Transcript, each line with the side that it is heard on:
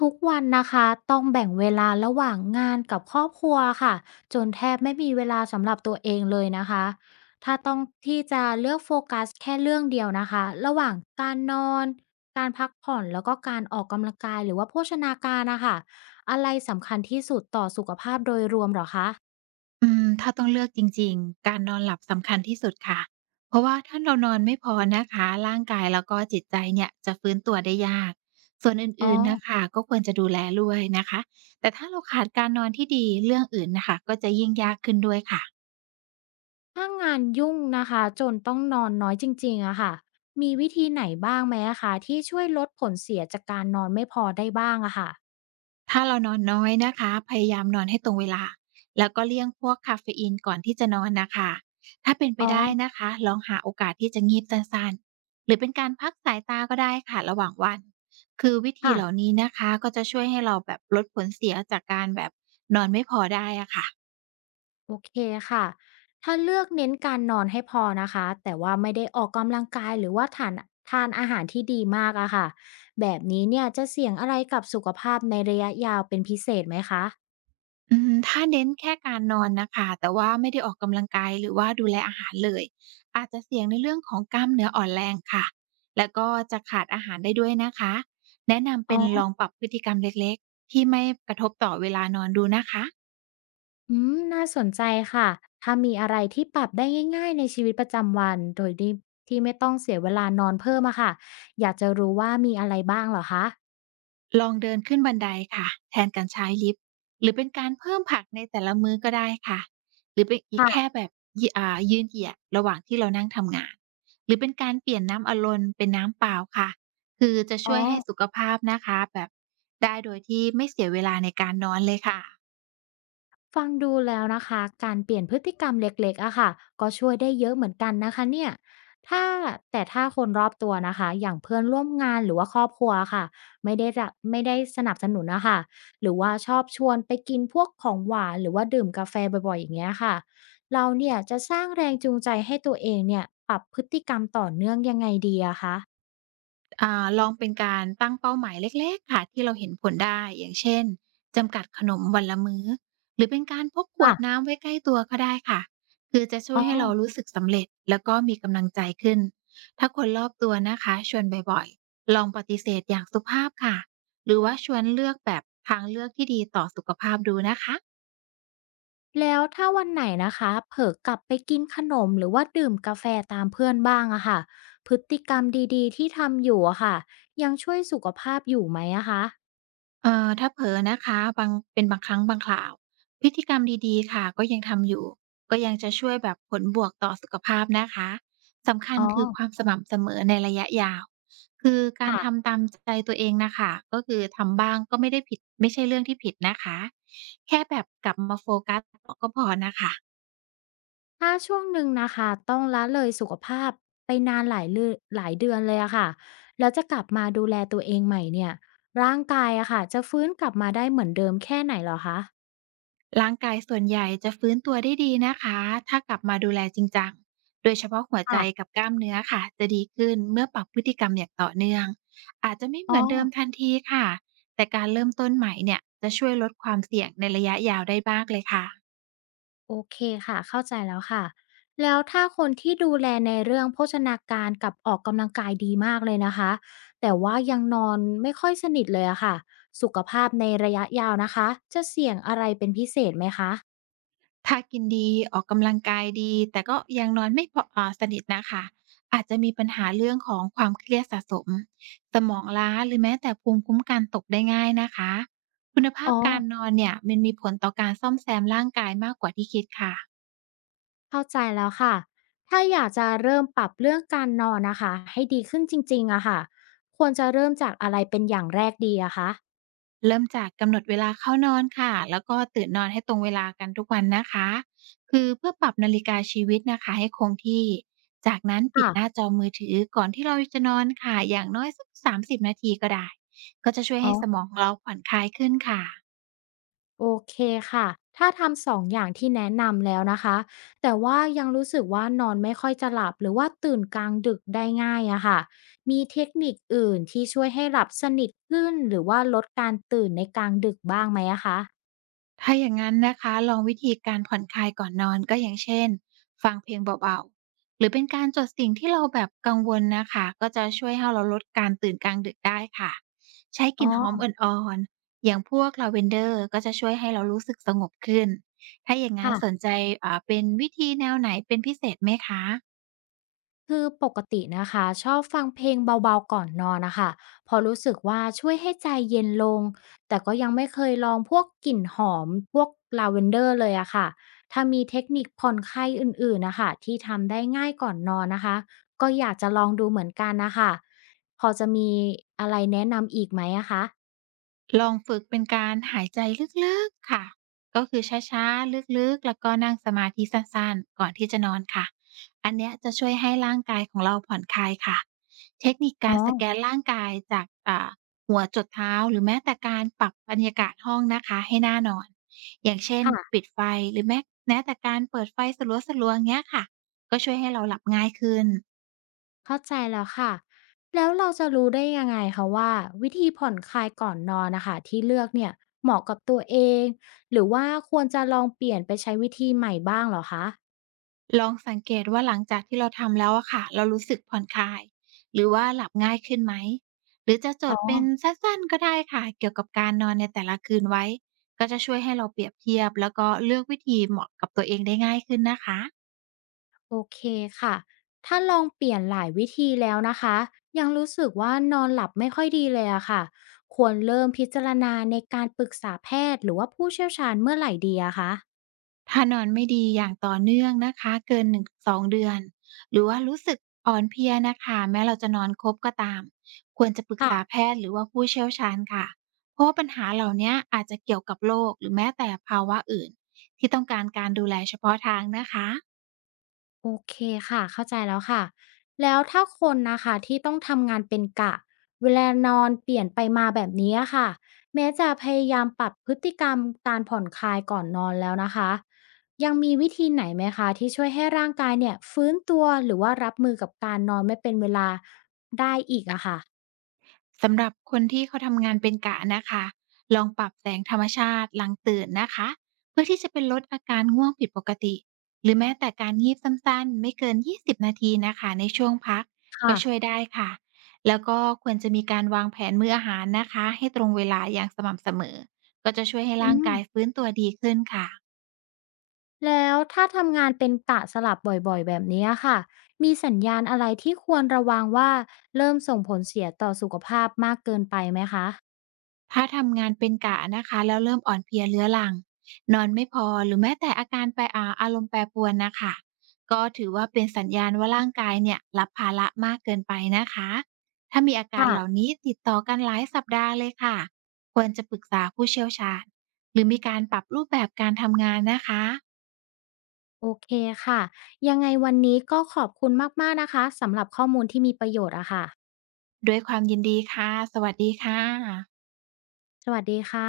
left: ทุกวันนะคะต้องแบ่งเวลาระหว่างงานกับครอบครัวค่ะจนแทบไม่มีเวลาสำหรับตัวเองเลยนะคะถ้าต้องที่จะเลือกโฟกัสแค่เรื่องเดียวนะคะระหว่างการนอนการพักผ่อนแล้วก็การออกกำลังกายหรือว่าโภชนาการนะคะอะไรสำคัญที่สุดต่อสุขภาพโดยรวมเหรอคะ
right: ถ้าต้องเลือกจริงๆการนอนหลับสำคัญที่สุดค่ะ เพราะว่าถ้าเรานอนไม่พอนะคะ ร่างกายแล้วก็จิตใจเนี่ยจะฟื้นตัวได้ยาก ส่วนอ
left: อ๋อ
right: ื่นๆน่ะค่ะก็ควรจะดูแลด้วยนะคะ แต่ถ้าเราขาดการนอนที่ดีเรื่องอื่นน่ะค่ะก็จะยิ่งยากขึ้นด้วยค่ะ
left: ถ้างานยุ่งนะคะจนต้องนอนน้อยจริงๆอะค่ะมีวิธีไหนบ้างไหมอะคะที่ช่วยลดผลเสียจากการนอนไม่พอได้บ้างอะค่ะ
right: ถ้าเรานอนน้อยนะคะพยายามนอนให้ตรงเวลาแล้วก็เลี่ยงพวกคาเฟอีนก่อนที่จะนอนนะคะถ้าเป็นไป
left: อ๋
right: ได้
left: อ
right: นะคะลองหาโอกาสที่จะงีบสั้นๆหรือเป็นการพักสายตาก็ได้ค่ะระหว่างวันคือวิธี
left: ค่ะ
right: เหล่านี้นะคะก็จะช่วยให้เราแบบลดผลเสียจากการแบบนอนไม่พอได้อะค่ะ
left: โอเคค่ะถ้าเลือกเน้นการนอนให้พอนะคะแต่ว่าไม่ได้ออกกำลังกายหรือว่าทานอาหารที่ดีมากอะค่ะแบบนี้เนี่ยจะเสี่ยงอะไรกับสุขภาพในระยะยาวเป็นพิเศษไหมคะ
right: ถ้าเน้นแค่การนอนน่ะค่ะแต่ว่าไม่ได้ออกกำลังกายหรือว่าดูแลอาหารเลยอาจจะเสี่ยงในเรื่องของกล้ามเนื้ออ่อนแรงค่ะแล้วก็จะขาดอาหารได้ด้วยนะคะแนะนำ
left: อ๋
right: เป็นล
left: อ
right: องปรับพฤติกรรมเล็กๆที่ไม่กระทบต่อเวลานอนดูนะคะ
left: อืมน่าสนใจค่ะถ้ามีอะไรที่ปรับได้ง่ายๆในชีวิตประจำวันโดยที่ไม่ต้องเสียเวลานอนเพิ่มอะค่ะอยากจะรู้ว่ามีอะไรบ้างเหรอคะ
right: ลองเดินขึ้นบันไดค่ะแทนการใช้ลิฟต์หรือเป็นการเพิ่มผักในแต่ละมื้อก็ได้ค่ะหรือเป็นอีกแค่
left: ค่ะ
right: แบบยิอ่ายืนเหยียดระหว่างที่เรานั่งทำงานหรือเป็นการเปลี่ยนน้ำอัดลมเป็นน้ำเปล่าค่ะคือจะ
left: อ๋อ
right: ช่วยให้สุขภาพนะคะแบบได้โดยที่ไม่เสียเวลาในการนอนเลยค่ะ
left: ฟังดูแล้วนะคะการเปลี่ยนพฤติกรรมเล็กๆ อะค่ะก็ช่วยได้เยอะเหมือนกันนะคะเนี่ยถ้าแต่ถ้าคนรอบตัวนะคะอย่างเพื่อนร่วมงานหรือว่าครอบครัวค่ะไม่ได้สนับสนุนนะคะหรือว่าชอบชวนไปกินพวกของหวานหรือว่าดื่มกาแฟบ่อยๆอย่างเงี้ยค่ะเราเนี่ยจะสร้างแรงจูงใจให้ตัวเองเนี่ยปรับพฤติกรรมต่อเนื่องยังไงดีอะคะ
right: ลองเป็นการตั้งเป้าหมายเล็กๆ ค่ะที่เราเห็นผลได้ อย่างเช่นจำกัดขนมวันละมื้อหรือเป็นการพกขวด
left: ค่ะ
right: น้ำไว้ใกล้ตัวก็ได้ค่ะคือจะช่ว
left: อ๋
right: ย
left: อ
right: ให้เรารู้สึกสำเร็จแล้วก็มีกำลังใจขึ้นถ้าคนรอบตัวนะคะชวนบ่อยๆลองปฏิเสธอย่างสุภาพค่ะหรือว่าชวนเลือกแบบทางเลือกที่ดีต่อสุขภาพดูนะคะ
left: แล้วถ้าวันไหนนะคะเผลอกลับไปกินขนมหรือว่าดื่มกาแฟตามเพื่อนบ้างอะค่ะพฤติกรรมดีๆที่ทำอยู่อะค่ะยังช่วยสุขภาพอยู่ไหมอะคะ
right: ถ้าเผลอนะคะบางเป็นบางครั้งบางคราวพฤติกรรมดีๆค่ะก็ยังทำอยู่ก็ยังจะช่วยแบบผลบวกต่อสุขภาพนะคะสำคัญ
left: อ๋อ
right: คือความสม่ำเสมอในระยะยาวคือการ
left: ค่ะ
right: ทำตามใจตัวเองน่ะค่ะก็คือทำบ้างก็ไม่ได้ผิดไม่ใช่เรื่องที่ผิดนะคะแค่แบบกลับมาโฟกัสก็พอน่ะค่ะ
left: ถ้าช่วงหนึ่งนะคะต้องละเลยสุขภาพไปนานหลายเดือนเลยอะค่ะแล้วจะกลับมาดูแลตัวเองใหม่เนี่ยร่างกายอะค่ะจะฟื้นกลับมาได้เหมือนเดิมแค่ไหนเหรอคะ
right: ร่างกายส่วนใหญ่จะฟื้นตัวได้ดีนะคะ ถ้ากลับมาดูแลจริงจัง โดยเฉพาะหัวใจกั
left: ค่ะ
right: บกล้ามเนื้อค่ะ จะดีขึ้นเมื่อปรับพฤติกรรมอย่างต่อเนื่อง อาจจะไม่เห
left: อ๋อ
right: มือนเดิมทันทีค่ะ แต่การเริ่มต้นใหม่เนี่ยจะช่วยลดความเสี่ยงในระยะยาวได้บ้างเลยค่ะ
left: โอเคค่ะเข้าใจแล้วค่ะแล้วถ้าคนที่ดูแลในเรื่องโภชนาการกับออกกำลังกายดีมากเลยนะคะแต่ว่ายังนอนไม่ค่อยสนิทเลยอะค่ะสุขภาพในระยะยาวนะคะจะเสี่ยงอะไรเป็นพิเศษไหมคะ
right: ถ้ากินดีออกกำลังกายดีแต่ก็ยังนอนไม่พอสนิทนะคะอาจจะมีปัญหาเรื่องของความเครียดสะสมสมองล้าหรือแม้แต่ภูมิคุ้มกันตกได้ง่ายนะคะคุณภา
left: อ๋
right: พ
left: อ
right: การนอนเนี่ยมันมีผลต่อการซ่อมแซมร่างกายมากกว่าที่คิดค่ะ
left: เข้าใจแล้วค่ะถ้าอยากจะเริ่มปรับเรื่องการนอนนะคะให้ดีขึ้นจริงๆอะค่ะควรจะเริ่มจากอะไรเป็นอย่างแรกดีอะคะ
right: เริ่มจากกำหนดเวลาเข้านอนค่ะแล้วก็ตื่นนอนให้ตรงเวลากันทุกวันนะคะคือเพื่อปรับนาฬิกาชีวิตนะคะให้คงที่จากนั้นปิด
left: ค่ะ
right: หน้าจอมือถือก่อนที่เราจะนอนค่ะอย่างน้อยสัก30นาทีก็ได้ก็จะช่วย
left: อ๋
right: ให้สม
left: อ
right: องของเราผ่อนคลายขึ้นค่ะ
left: โอเคค่ะ ถ้าทำสองอย่างที่แนะนำแล้วนะคะ แต่ว่ายังรู้สึกว่านอนไม่ค่อยจะหลับหรือว่าตื่นกลางดึกได้ง่ายอะค่ะมีเทคนิคอื่นที่ช่วยให้หลับสนิทขึ้นหรือว่าลดการตื่นในกลางดึกบ้างไหมอะคะ
right: ถ้าอย่างงั้นนะคะลองวิธีการผ่อนคลายก่อนนอนก็อย่างเช่นฟังเพลงเบาๆหรือเป็นการจดสิ่งที่เราแบบกังวลนะคะก็จะช่วยให้เราลดการตื่นกลางดึกได้ค่ะใช้ก
left: อ๋
right: ลิ่
left: อ
right: นหอมอ่อนๆอย่างพวกลาเวน ender ก็จะช่วยให้เรารู้สึกสงบขึ้นถ้าอย่างงั้นสน
left: ค่ะ
right: ใจเป็นวิธีแนวไหนเป็นพิเศษไหมคะ
left: คือปกตินะคะชอบฟังเพลงเบาๆก่อนนอนนะคะเพอรู้สึกว่าช่วยให้ใจเย็นลงแต่ก็ยังไม่เคยลองพวกกลิ่นหอมพวกลาเวนเดอร์เลยอะค่ะถ้ามีเทคนิคผ่อนคลายอื่นๆนะคะที่ทำได้ง่ายก่อนนอนนะคะก็อยากจะลองดูเหมือนกันนะคะพอจะมีอะไรแนะนำอีกไหมอะคะ
right: ลองฝึกเป็นการหายใจลึกๆค่ะก็คือช้าๆลึกๆแล้วก็นั่งสมาธิสั้นๆก่อนที่จะนอนค่ะอันเนี้ยจะช่วยให้ร่างกายของเราผ่อนคลายค่ะเทคนิคกา
left: อ๋อ
right: รสแกนร่างกายจากหัวจดเท้าหรือแม้แต่การปรับบรรยากาศห้องนะคะให้น่านอนอย่างเช่น
left: ค่ะ
right: ปิดไฟหรือแม้แต่การเปิดไฟสลัวๆเงี้ยค่ะก็ช่วยให้เราหลับง่ายขึ้น
left: เข้าใจแล้วค่ะ แล้วเราจะรู้ได้ยังไงคะว่าวิธีผ่อนคลายก่อนนอนนะคะที่เลือกเนี่ยเหมาะกับตัวเองหรือว่าควรจะลองเปลี่ยนไปใช้วิธีใหม่บ้างเหรอคะ
right: ลองสังเกตว่าหลังจากที่เราทำแล้วอะค่ะเรารู้สึกผ่อนคลายหรือว่าหลับง่ายขึ้นไหมหรือจะจ
left: อ๋อ
right: ดเป็นสั้นๆก็ได้ค่ะเกี่ยวกับการนอนในแต่ละคืนไว้ก็จะช่วยให้เราเปรียบเทียบแล้วก็เลือกวิธีเหมาะกับตัวเองได้ง่ายขึ้นนะคะ
left: โอเคค่ะ ถ้าลองเปลี่ยนหลายวิธีแล้วนะคะยังรู้สึกว่านอนหลับไม่ค่อยดีเลยอะค่ะควรเริ่มพิจารณาในการปรึกษาแพทย์หรือว่าผู้เชี่ยวชาญเมื่อไหร่ดีอะคะ
right: ถ้านอนไม่ดีอย่างต่อเนื่องนะคะเกิน1-2เดือนหรือว่ารู้สึกอ่อนเพลียนะคะแม้เราจะนอนครบก็ตามควรจะปรึกษาแพทย์หรือว่าผู้เชี่ยวชาญค่ะเพราะว่าปัญหาเหล่านี้อาจจะเกี่ยวกับโรคหรือแม้แต่ภาวะอื่นที่ต้องการการดูแลเฉพาะทางนะคะ
left: โอเคค่ะเข้าใจแล้วค่ะแล้วถ้าคนนะคะที่ต้องทำงานเป็นกะเวลานอนเปลี่ยนไปมาแบบนี้อะค่ะแม้จะพยายามปรับพฤติกรรมการผ่อนคลายก่อนนอนแล้วนะคะยังมีวิธีไหนไหมคะที่ช่วยให้ร่างกายเนี่ยฟื้นตัวหรือว่ารับมือกับการนอนไม่เป็นเวลาได้อีกอะค่ะ
right: สำหรับคนที่เขาทำงานเป็นกะนะคะ ลองปรับแสงธรรมชาติหลังตื่นนะคะ เพื่อที่จะเป็นลดอาการง่วงผิดปกติ หรือแม้แต่การงีบสั้นๆไม่เกิน20นาทีนะคะในช่วงพักก็
left: ค่ะ
right: ช่วยได้ค่ะ แล้วก็ควรจะมีการวางแผนมื้ออาหารนะคะให้ตรงเวลาอย่างสม่ำเสมอ ก็จะช่วยให้
left: อื
right: ร่าง
left: ม
right: กายฟื้นตัวดีขึ้นค่ะ
left: แล้วถ้าทำงานเป็นกะสลับบ่อยๆแบบนี้ค่ะ มีสัญญาณอะไรที่ควรระวังว่าเริ่มส่งผลเสียต่อสุขภาพมากเกินไปไหมคะ
right: ถ้าทำงานเป็นกะนะคะแล้วเริ่มอ่อนเพลียเรื้อรังนอนไม่พอหรือแม้แต่อาการแปรอารมณ์แปรปรวนนะคะก็ถือว่าเป็นสัญญาณว่าร่างกายเนี่ยรับภาระมากเกินไปนะคะถ้ามีอาการเหล่า
left: ค่ะ
right: นี้ติดต่อกันหลายสัปดาห์เลยค่ะควรจะปรึกษาผู้เชี่ยวชาญหรือมีการปรับรูปแบบการทำงานนะคะ
left: โอเคค่ะ ยังไงวันนี้ก็ขอบคุณมากๆนะคะสำหรับข้อมูลที่มีประโยชน์อะค่ะ
right: ด้วยความยินดีค่ะสวัสดีค่ะ
left: สวัสดีค่ะ